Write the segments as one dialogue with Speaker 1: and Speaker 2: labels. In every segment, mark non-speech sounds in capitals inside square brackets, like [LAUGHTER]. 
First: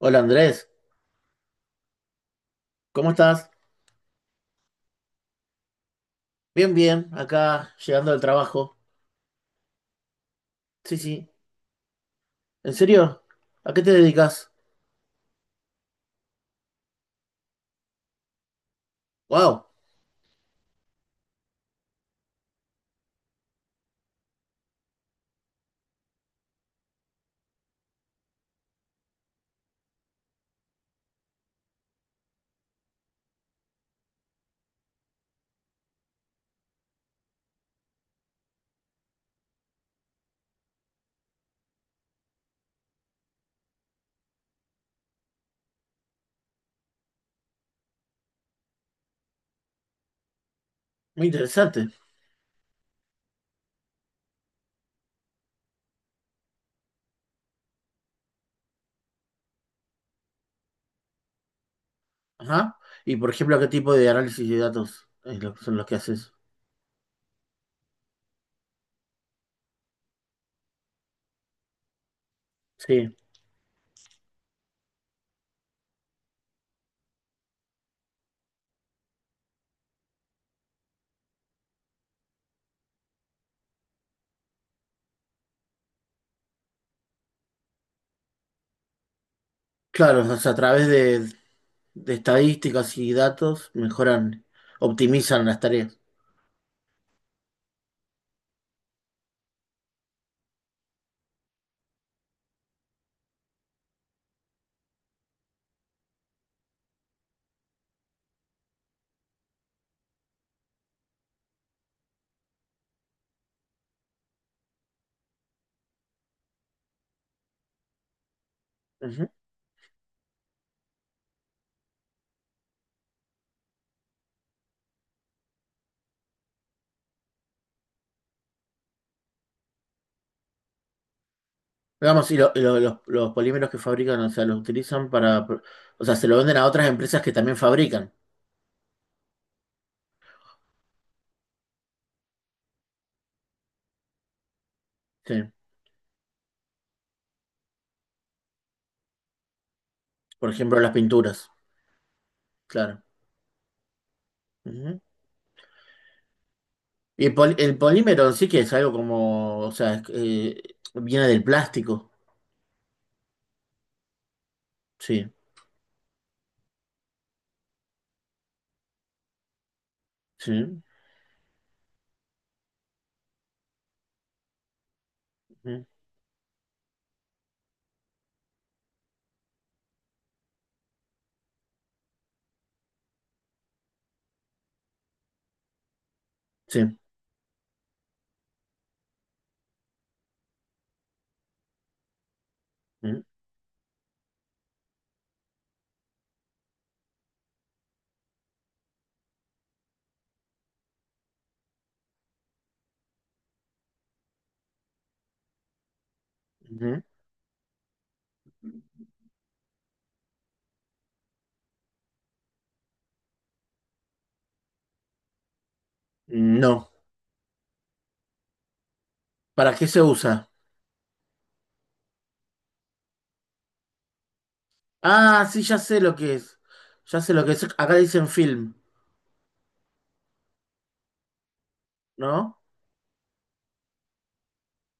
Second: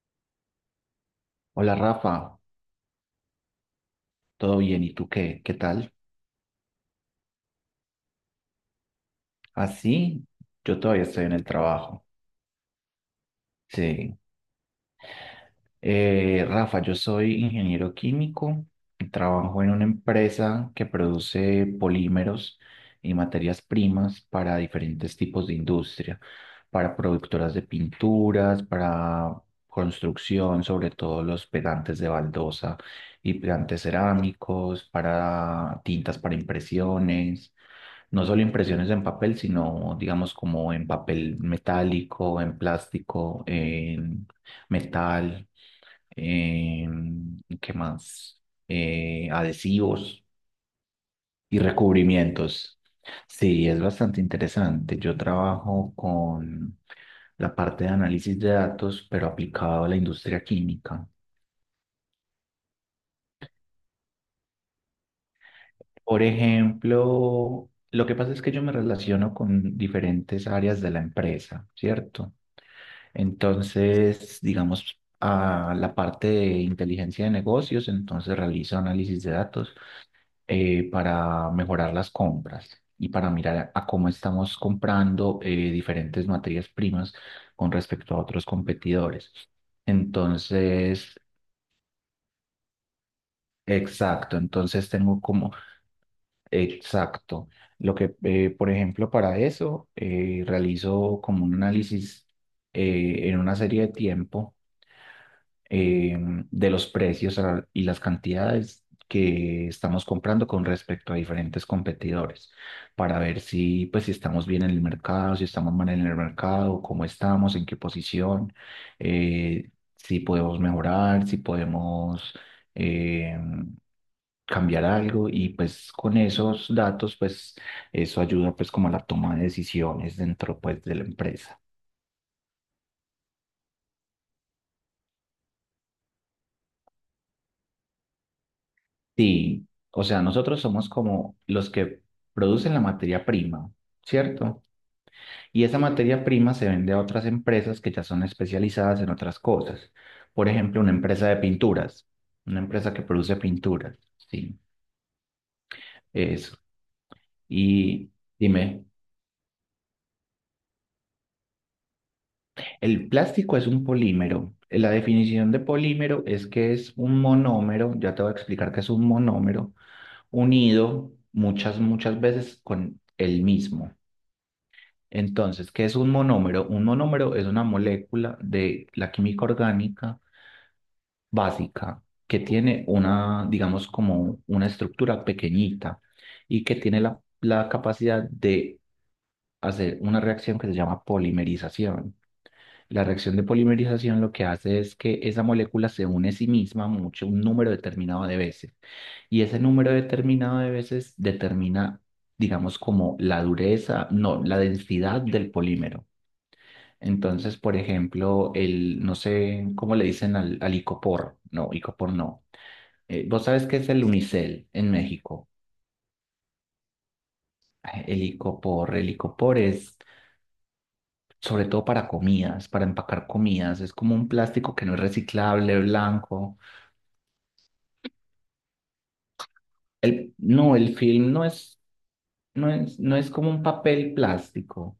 Speaker 1: Hola Andrés,
Speaker 2: Hola Rafa,
Speaker 1: ¿cómo estás?
Speaker 2: ¿todo bien? ¿Y tú qué? ¿Qué tal?
Speaker 1: Bien, bien, acá llegando del trabajo.
Speaker 2: Así, yo
Speaker 1: Sí,
Speaker 2: todavía estoy
Speaker 1: sí.
Speaker 2: en el trabajo.
Speaker 1: ¿En serio? ¿A qué te
Speaker 2: Sí,
Speaker 1: dedicas?
Speaker 2: Rafa, yo soy ingeniero químico, y trabajo
Speaker 1: Wow,
Speaker 2: en una empresa que produce polímeros y materias primas para diferentes tipos de industria, para productoras de pinturas, para construcción, sobre todo los pegantes de baldosa y pegantes cerámicos, para tintas para impresiones, no solo impresiones en papel, sino digamos como en papel metálico, en plástico, en metal eh, ¿qué más? Adhesivos
Speaker 1: muy
Speaker 2: y
Speaker 1: interesante.
Speaker 2: recubrimientos. Sí, es bastante interesante. Yo trabajo con la parte de análisis de datos, pero aplicado a la industria química.
Speaker 1: Ajá. Y por ejemplo, ¿qué tipo de análisis de datos son los que
Speaker 2: Por
Speaker 1: haces?
Speaker 2: ejemplo, lo que pasa es que yo me relaciono con diferentes áreas de la empresa, ¿cierto?
Speaker 1: Sí,
Speaker 2: Entonces, digamos, a la parte de inteligencia de negocios, entonces realizo análisis de datos para mejorar las compras y para mirar a cómo estamos comprando diferentes materias primas con respecto a otros competidores.
Speaker 1: claro, o sea, a través
Speaker 2: Entonces,
Speaker 1: de estadísticas y datos
Speaker 2: exacto,
Speaker 1: mejoran,
Speaker 2: entonces tengo
Speaker 1: optimizan
Speaker 2: como,
Speaker 1: las tareas.
Speaker 2: exacto, por ejemplo, para eso realizo como un análisis en una serie de tiempo eh, de los precios a- y las cantidades que estamos comprando con respecto a diferentes competidores, para ver si, pues, si estamos bien en el mercado, si estamos mal en el mercado, cómo estamos, en qué posición,
Speaker 1: Ujú.
Speaker 2: eh, si podemos mejorar, si podemos eh, cambiar algo y pues con esos datos, pues eso ayuda pues como a la toma de decisiones dentro pues de la empresa.
Speaker 1: Digamos, los polímeros que fabrican, o sea, los utilizan para, o sea, se lo venden a otras empresas que también fabrican.
Speaker 2: Sí, o sea, nosotros somos como los que producen la materia prima, ¿cierto?
Speaker 1: Sí,
Speaker 2: Y esa materia prima se vende a otras empresas que ya son especializadas en otras cosas. Por
Speaker 1: por ejemplo,
Speaker 2: ejemplo,
Speaker 1: las
Speaker 2: una empresa de
Speaker 1: pinturas,
Speaker 2: pinturas, una empresa
Speaker 1: claro.
Speaker 2: que produce pinturas, sí,
Speaker 1: Ujú.
Speaker 2: eso.
Speaker 1: Y el
Speaker 2: Y
Speaker 1: polímero sí que es
Speaker 2: dime,
Speaker 1: algo como, o sea, viene del plástico.
Speaker 2: el plástico es un polímero. La
Speaker 1: Sí,
Speaker 2: definición de polímero es que es un monómero, ya te voy a explicar que es un monómero,
Speaker 1: sí,
Speaker 2: unido muchas, muchas veces con el mismo. Entonces,
Speaker 1: mm,
Speaker 2: ¿qué es un monómero? Un monómero es una molécula de la química orgánica básica que tiene una, digamos, como una estructura pequeñita y que
Speaker 1: sí.
Speaker 2: tiene la capacidad de hacer una reacción que se llama polimerización. La
Speaker 1: Mm,
Speaker 2: reacción de polimerización lo que hace es que esa molécula se une a sí misma mucho, un número determinado de veces. Y ese número determinado de veces determina, digamos, como la dureza, no, la densidad del polímero.
Speaker 1: ujú.
Speaker 2: Entonces, por ejemplo, el, no sé cómo le dicen al, al icopor. No, icopor no. ¿vos sabes qué es el unicel en México?
Speaker 1: No.
Speaker 2: Ah, el icopor, el icopor
Speaker 1: ¿Para qué
Speaker 2: es
Speaker 1: se usa?
Speaker 2: sobre todo para comidas, para empacar comidas. Es como un plástico que no es
Speaker 1: Ah, sí, ya
Speaker 2: reciclable,
Speaker 1: sé lo que
Speaker 2: blanco.
Speaker 1: es. Ya sé lo que es. Acá dicen film,
Speaker 2: El, no, el film no es,
Speaker 1: ¿no?
Speaker 2: no es como un papel plástico.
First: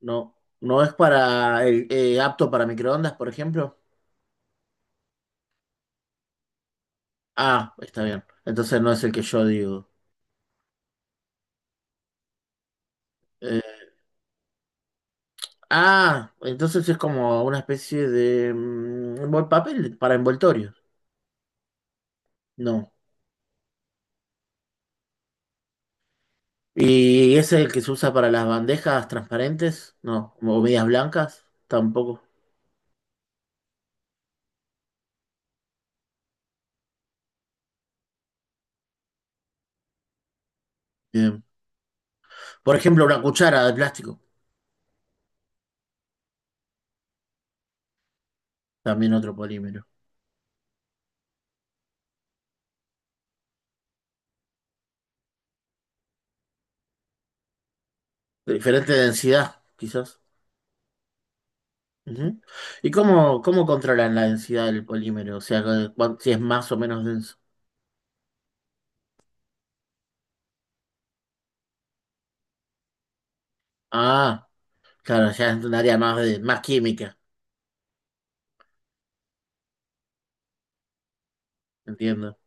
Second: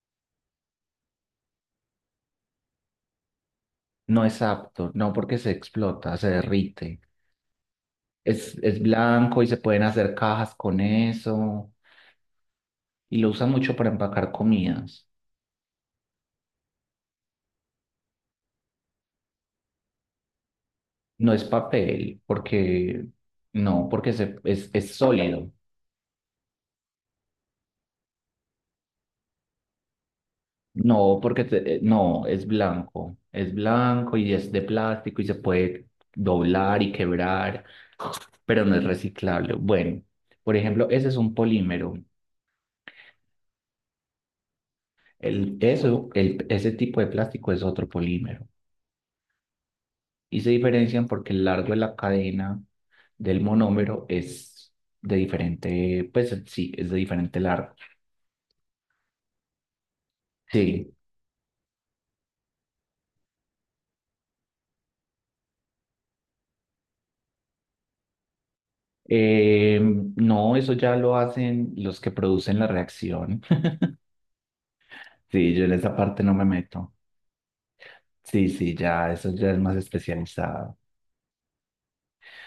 Speaker 1: No. ¿No es para el, apto para microondas, por ejemplo?
Speaker 2: No es apto, no porque se explota, se derrite.
Speaker 1: Ah, está bien. Entonces
Speaker 2: Es
Speaker 1: no es el que
Speaker 2: blanco
Speaker 1: yo
Speaker 2: y se pueden
Speaker 1: digo.
Speaker 2: hacer cajas con eso y lo usan mucho
Speaker 1: Eh,
Speaker 2: para empacar comidas.
Speaker 1: ah, entonces es como una especie de buen papel para envoltorio.
Speaker 2: No es papel,
Speaker 1: No.
Speaker 2: porque no, es sólido.
Speaker 1: ¿Y ese es el que se usa para las bandejas transparentes? No, o medias
Speaker 2: No,
Speaker 1: blancas, tampoco.
Speaker 2: no, es blanco. Es blanco y es de plástico y se puede doblar y quebrar, pero no es reciclable. Bueno, por ejemplo, ese es un
Speaker 1: Bien.
Speaker 2: polímero.
Speaker 1: Por ejemplo, una cuchara de plástico,
Speaker 2: El, eso, el, ese tipo de plástico es otro polímero.
Speaker 1: también otro polímero.
Speaker 2: Y se diferencian porque el largo de la cadena del monómero es de diferente, pues sí, es de diferente largo.
Speaker 1: De diferente densidad, quizás.
Speaker 2: Sí.
Speaker 1: Ujú. ¿Y cómo controlan la densidad del polímero? O sea, si es más o menos denso.
Speaker 2: Eh, no, eso ya lo hacen los que producen la reacción. [LAUGHS]
Speaker 1: Ah, claro, ya
Speaker 2: Sí,
Speaker 1: es
Speaker 2: yo en
Speaker 1: un
Speaker 2: esa
Speaker 1: área más,
Speaker 2: parte no me
Speaker 1: más
Speaker 2: meto.
Speaker 1: química,
Speaker 2: Sí, sí, ya, eso ya es más especializado.
Speaker 1: entiendo.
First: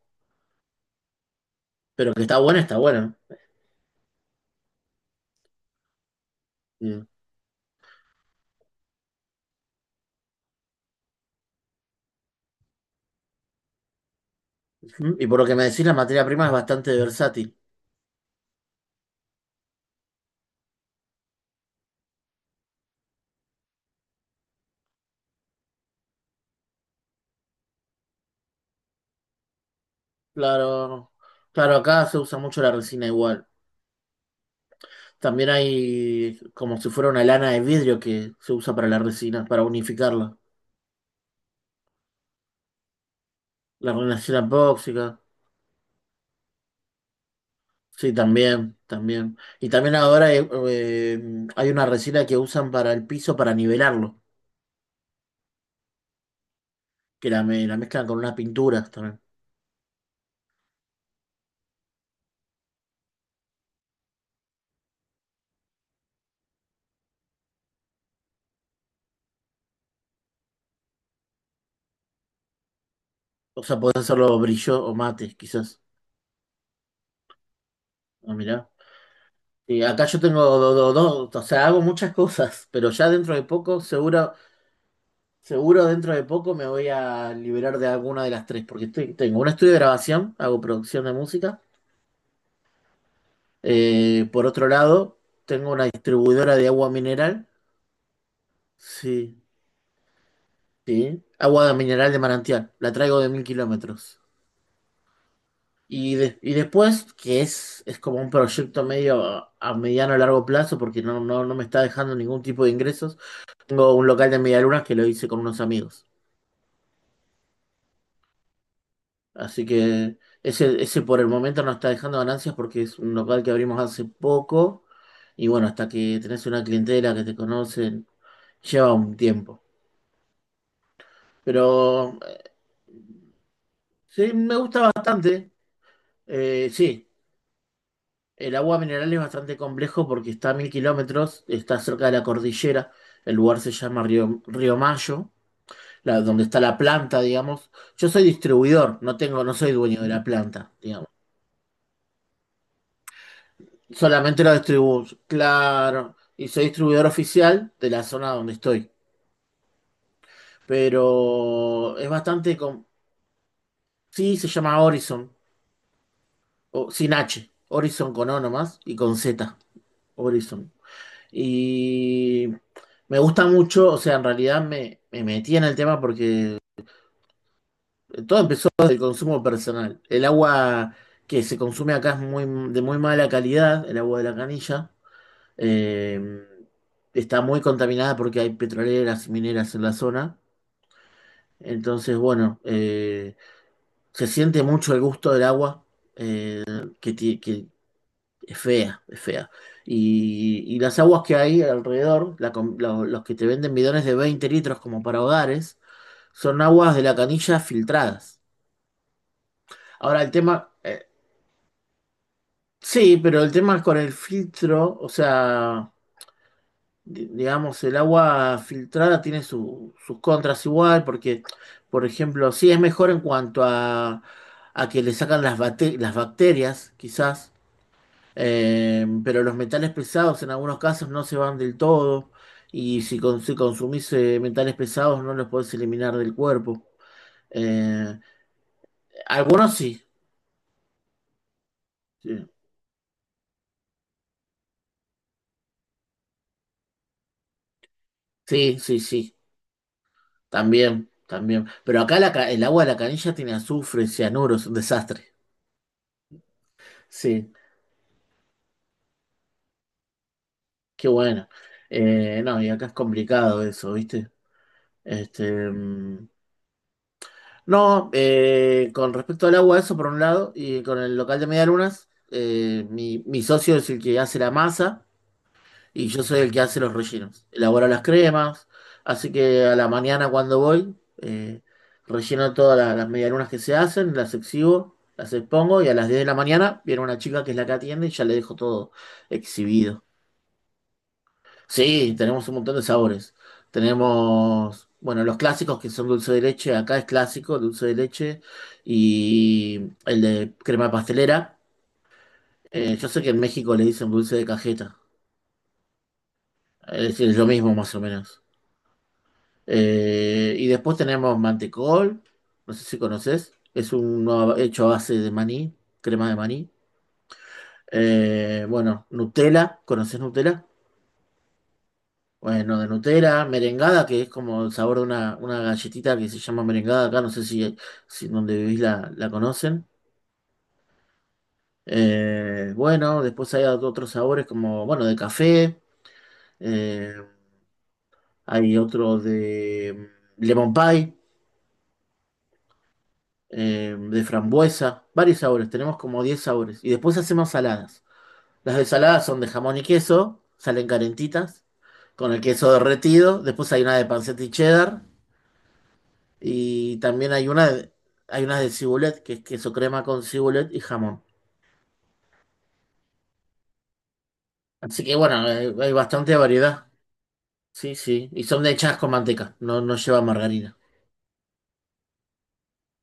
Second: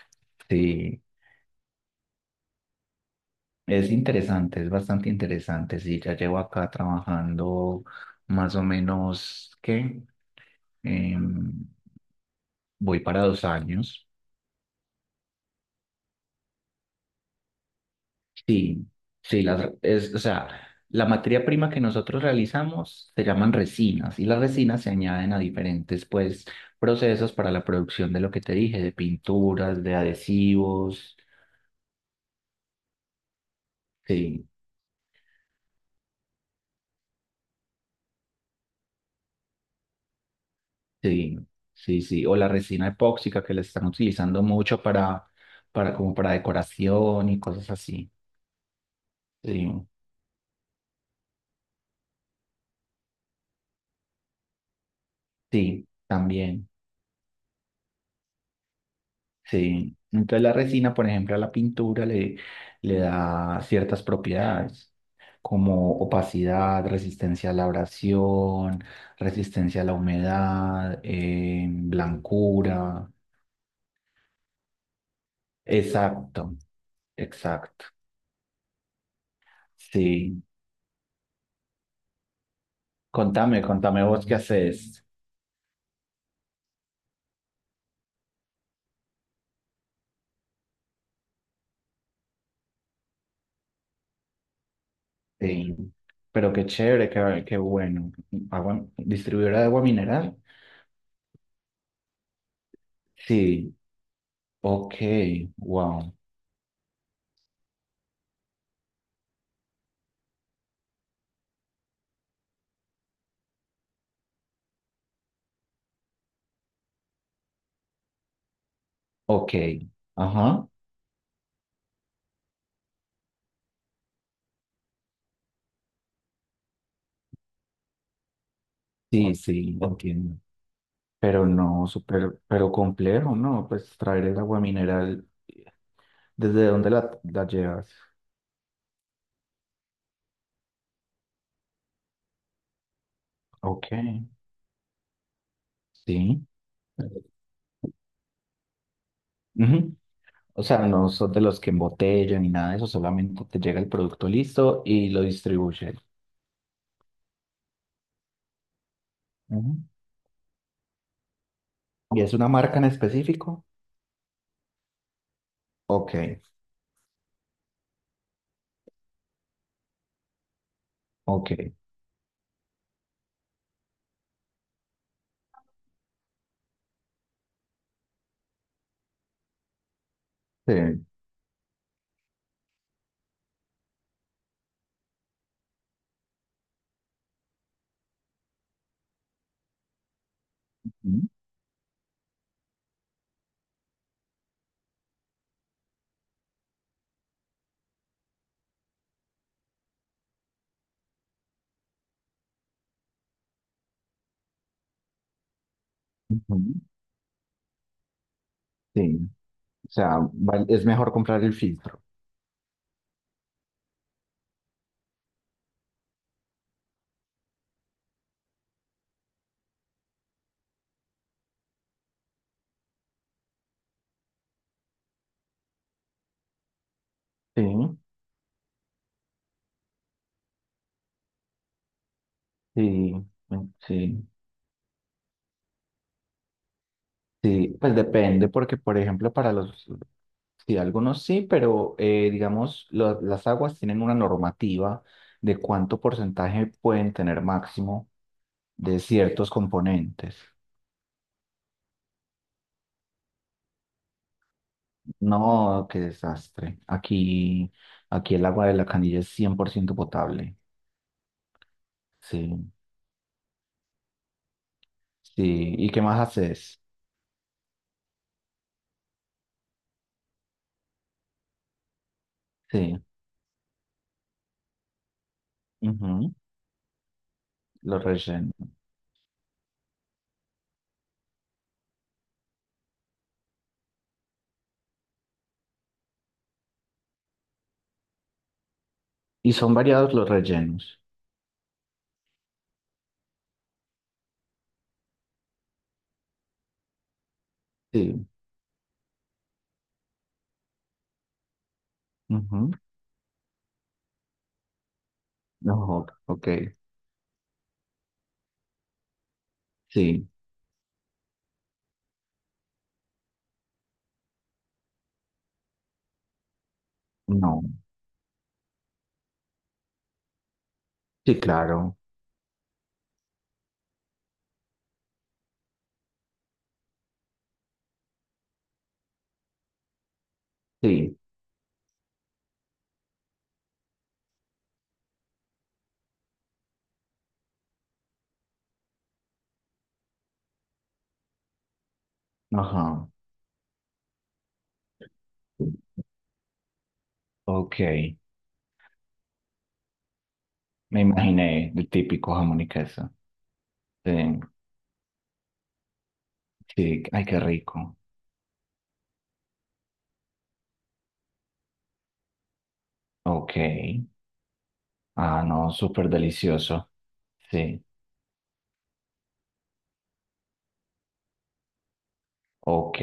Speaker 2: Sí,
Speaker 1: Pero que está buena, está buena.
Speaker 2: es interesante, es bastante interesante. Sí, ya llevo acá
Speaker 1: Bien.
Speaker 2: trabajando más o menos, ¿qué? Em, Voy para 2 años.
Speaker 1: Ujú. Y por lo que me decís, la materia prima es bastante versátil.
Speaker 2: Sí, sí, las, es, o sea, la materia prima que nosotros realizamos se llaman resinas y las resinas se añaden a diferentes, pues, procesos para la producción de lo que te dije, de pinturas, de
Speaker 1: Claro,
Speaker 2: adhesivos,
Speaker 1: claro, acá se usa mucho la resina igual.
Speaker 2: sí,
Speaker 1: También hay como si fuera una lana de vidrio que se usa para la resina, para unificarla.
Speaker 2: sí, sí, sí, o la resina epóxica que la están
Speaker 1: La resina
Speaker 2: utilizando mucho
Speaker 1: tóxica.
Speaker 2: para, como para decoración y cosas
Speaker 1: Sí,
Speaker 2: así,
Speaker 1: también, también. Y
Speaker 2: sí,
Speaker 1: también ahora hay una resina que usan para el piso para nivelarlo,
Speaker 2: sí, también.
Speaker 1: que la mezclan con unas pinturas también.
Speaker 2: Sí. Entonces la resina, por ejemplo, a la pintura le, le da ciertas propiedades, como opacidad, resistencia a la abrasión, resistencia a la humedad, blancura.
Speaker 1: O sea, podés hacerlo brillo o mate, quizás.
Speaker 2: Exacto, exacto.
Speaker 1: Ah, mirá. Y acá yo tengo
Speaker 2: Sí.
Speaker 1: dos, o sea, hago muchas [LAUGHS] cosas, pero ya dentro de
Speaker 2: Contame,
Speaker 1: poco
Speaker 2: contame vos
Speaker 1: seguro
Speaker 2: qué haces.
Speaker 1: Seguro dentro de poco me voy a liberar de alguna de las tres, porque tengo un estudio de grabación, hago producción de música. Por otro lado, tengo
Speaker 2: Sí.
Speaker 1: una
Speaker 2: Pero
Speaker 1: distribuidora
Speaker 2: qué
Speaker 1: de agua
Speaker 2: chévere, qué,
Speaker 1: mineral.
Speaker 2: qué bueno. Agua-
Speaker 1: Sí,
Speaker 2: distribuidora de agua mineral.
Speaker 1: sí. Agua de mineral de manantial. La traigo de mil
Speaker 2: Sí.
Speaker 1: kilómetros.
Speaker 2: Ok, wow.
Speaker 1: Y después, que es como un proyecto medio a mediano a largo plazo, porque no, no, no me está dejando ningún tipo de ingresos, tengo un local de medialunas que lo hice con unos amigos.
Speaker 2: Ok.
Speaker 1: Así que
Speaker 2: Ajá.
Speaker 1: ese por el momento no está dejando ganancias porque es un local que abrimos hace poco. Y bueno, hasta que tenés una clientela que te conocen, lleva un
Speaker 2: Sí,
Speaker 1: tiempo.
Speaker 2: sí, lo entiendo. Pero no,
Speaker 1: Pero
Speaker 2: súper, pero complejo, ¿no? Pues traer
Speaker 1: sí,
Speaker 2: el
Speaker 1: me
Speaker 2: agua
Speaker 1: gusta
Speaker 2: mineral,
Speaker 1: bastante.
Speaker 2: ¿desde dónde
Speaker 1: Sí,
Speaker 2: la llevas?
Speaker 1: el agua mineral es bastante complejo porque está a 1.000 km, está cerca de la cordillera. El lugar se
Speaker 2: Ok,
Speaker 1: llama Río Mayo, donde
Speaker 2: sí.
Speaker 1: está la planta, digamos. Yo soy distribuidor, no tengo, no soy
Speaker 2: Ujú.
Speaker 1: dueño de la
Speaker 2: O
Speaker 1: planta,
Speaker 2: sea,
Speaker 1: digamos.
Speaker 2: no son de los que embotellan ni nada de eso, solamente te llega el producto
Speaker 1: Solamente lo
Speaker 2: listo y
Speaker 1: distribuyo,
Speaker 2: lo distribuyen.
Speaker 1: claro. Y soy distribuidor oficial de la zona donde estoy.
Speaker 2: Ujú.
Speaker 1: Pero es
Speaker 2: ¿Y es una
Speaker 1: bastante
Speaker 2: marca en
Speaker 1: con...
Speaker 2: específico?
Speaker 1: Sí, se llama Horizon.
Speaker 2: Ok,
Speaker 1: O, sin H. Horizon con O nomás y con Z. Horizon.
Speaker 2: ok.
Speaker 1: Y me gusta mucho, o sea, en realidad me metí en el tema porque todo empezó desde el consumo personal. El agua
Speaker 2: Sí.
Speaker 1: que se consume acá es de muy mala calidad, el agua de la canilla. Eh, Está muy contaminada porque hay petroleras, mineras en la zona.
Speaker 2: Ujú.
Speaker 1: Entonces, bueno, se siente mucho el gusto del agua que es fea, es fea. Y las aguas que hay alrededor, los que te venden bidones de 20 L como para hogares, son
Speaker 2: Ujú.
Speaker 1: aguas de la canilla filtradas.
Speaker 2: Sí. O sea,
Speaker 1: Ahora el
Speaker 2: val-
Speaker 1: tema,
Speaker 2: es mejor comprar el filtro.
Speaker 1: sí, pero el tema es con el filtro, o sea... digamos, el agua filtrada tiene sus contras igual, porque, por ejemplo, sí es mejor en cuanto a que le sacan las bacterias, quizás,
Speaker 2: Sí,
Speaker 1: pero los metales pesados en algunos casos no se van del todo, y
Speaker 2: sí,
Speaker 1: si consumís
Speaker 2: sí.
Speaker 1: metales pesados no los podés eliminar del cuerpo.
Speaker 2: Sí, pues
Speaker 1: Eh,
Speaker 2: depende, porque por ejemplo para
Speaker 1: Algunos
Speaker 2: los,
Speaker 1: sí,
Speaker 2: sí, algunos sí, pero
Speaker 1: sí,
Speaker 2: digamos, lo- las aguas tienen una normativa de cuánto porcentaje pueden tener máximo
Speaker 1: sí,
Speaker 2: de
Speaker 1: sí, sí,
Speaker 2: ciertos componentes.
Speaker 1: también, también. Pero acá el agua de la canilla tiene azufre, cianuro, es un desastre.
Speaker 2: No, qué desastre.
Speaker 1: Sí.
Speaker 2: Aquí, aquí el agua de la canilla es 100% potable.
Speaker 1: Qué bueno.
Speaker 2: Sí,
Speaker 1: No, y acá es complicado eso, ¿viste? Este,
Speaker 2: sí. ¿Y qué más haces?
Speaker 1: no, con respecto al agua, eso por un lado, y con el local de medialunas,
Speaker 2: Sí,
Speaker 1: mi socio es el que hace la masa y yo
Speaker 2: ujú,
Speaker 1: soy el que hace los rellenos. Elaboro las
Speaker 2: los rellenos.
Speaker 1: cremas, así que a la mañana cuando voy, eh, relleno todas las medialunas que se hacen, las exhibo, las expongo y a las 10 de la mañana viene una chica que es la que atiende y ya le dejo todo
Speaker 2: Y son
Speaker 1: exhibido.
Speaker 2: variados los rellenos.
Speaker 1: Sí, tenemos un montón de sabores. Tenemos, bueno, los clásicos que son dulce de leche, acá es clásico, dulce de
Speaker 2: Sí,
Speaker 1: leche, y el de crema pastelera.
Speaker 2: ujú,
Speaker 1: Yo sé que en México le dicen dulce de cajeta,
Speaker 2: no, ok,
Speaker 1: es decir, es lo mismo más o menos.
Speaker 2: sí,
Speaker 1: Y después tenemos mantecol, no sé si conoces, es uno hecho a base de maní, crema de maní.
Speaker 2: no.
Speaker 1: Bueno, Nutella, ¿conoces Nutella?
Speaker 2: Sí, claro.
Speaker 1: Bueno, de Nutella, merengada, que es como el sabor de una galletita que se llama merengada acá, no sé si donde vivís la conocen.
Speaker 2: Sí,
Speaker 1: Bueno, después hay otros sabores como, bueno, de café, eh, hay otro de lemon pie,
Speaker 2: ajá.
Speaker 1: de frambuesa, varios sabores, tenemos como 10 sabores. Y después hacemos
Speaker 2: Ok,
Speaker 1: saladas. Las de saladas son de jamón y queso, salen
Speaker 2: me
Speaker 1: calentitas,
Speaker 2: imaginé el
Speaker 1: con
Speaker 2: típico
Speaker 1: el
Speaker 2: jamón y
Speaker 1: queso
Speaker 2: queso.
Speaker 1: derretido. Después hay una de
Speaker 2: Sí,
Speaker 1: panceta y cheddar. Y
Speaker 2: sí, ay,
Speaker 1: también
Speaker 2: qué rico.
Speaker 1: hay unas de cibulet, que es queso crema con cibulet y jamón.
Speaker 2: Ok,
Speaker 1: Así que bueno,
Speaker 2: ah, no,
Speaker 1: hay
Speaker 2: súper
Speaker 1: bastante variedad.
Speaker 2: delicioso. Sí,
Speaker 1: Sí, sí. Y son hechas con manteca, no, no lleva margarina.
Speaker 2: ok,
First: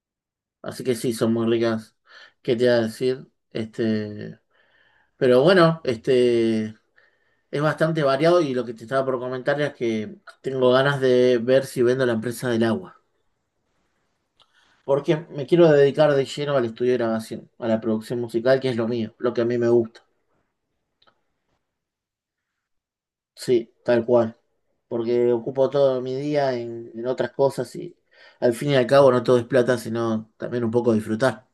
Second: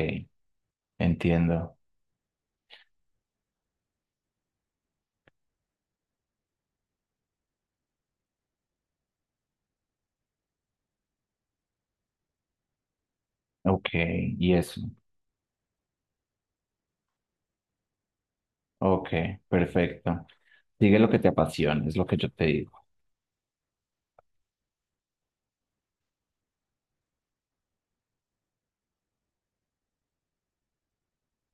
Speaker 1: Así que sí, son muy
Speaker 2: entiendo.
Speaker 1: ricas. ¿Qué te iba a decir? Este, pero bueno, este es bastante variado y lo que te estaba por comentar es que tengo ganas de ver si vendo la empresa del agua.
Speaker 2: Ok, y eso.
Speaker 1: Porque me quiero dedicar de lleno al estudio de grabación, a la producción musical, que es lo
Speaker 2: Ok,
Speaker 1: mío, lo que a mí me gusta.
Speaker 2: perfecto. Sigue lo que te apasiona, es lo que yo te digo.
Speaker 1: Sí, tal cual. Porque ocupo todo mi día en otras cosas y al fin y al cabo no todo es plata, sino también un poco disfrutar.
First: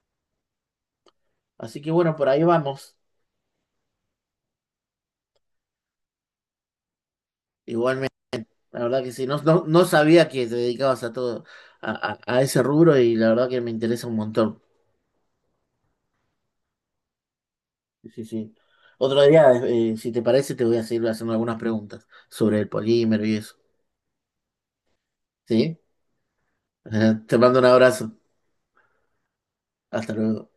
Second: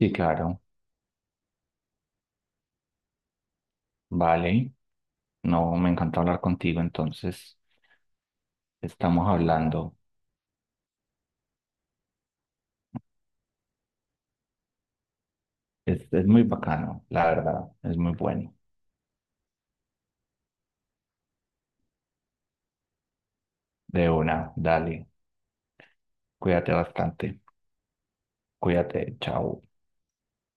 Speaker 2: Sí, claro,
Speaker 1: Así que bueno, por ahí vamos.
Speaker 2: vale. No, me encanta hablar contigo, entonces
Speaker 1: Igualmente, la verdad que sí,
Speaker 2: estamos
Speaker 1: no, no, no
Speaker 2: hablando.
Speaker 1: sabía que te dedicabas a todo, a ese rubro y la verdad que me interesa un montón.
Speaker 2: Es muy bacano, la verdad, es
Speaker 1: Sí,
Speaker 2: muy
Speaker 1: sí. Sí.
Speaker 2: bueno.
Speaker 1: Otro día, si te parece, te voy a seguir haciendo algunas preguntas sobre el polímero y eso.
Speaker 2: De una, dale.
Speaker 1: ¿Sí?
Speaker 2: Cuídate
Speaker 1: [LAUGHS] Te
Speaker 2: bastante.
Speaker 1: mando un abrazo.
Speaker 2: Cuídate. Chao.
Speaker 1: Hasta luego.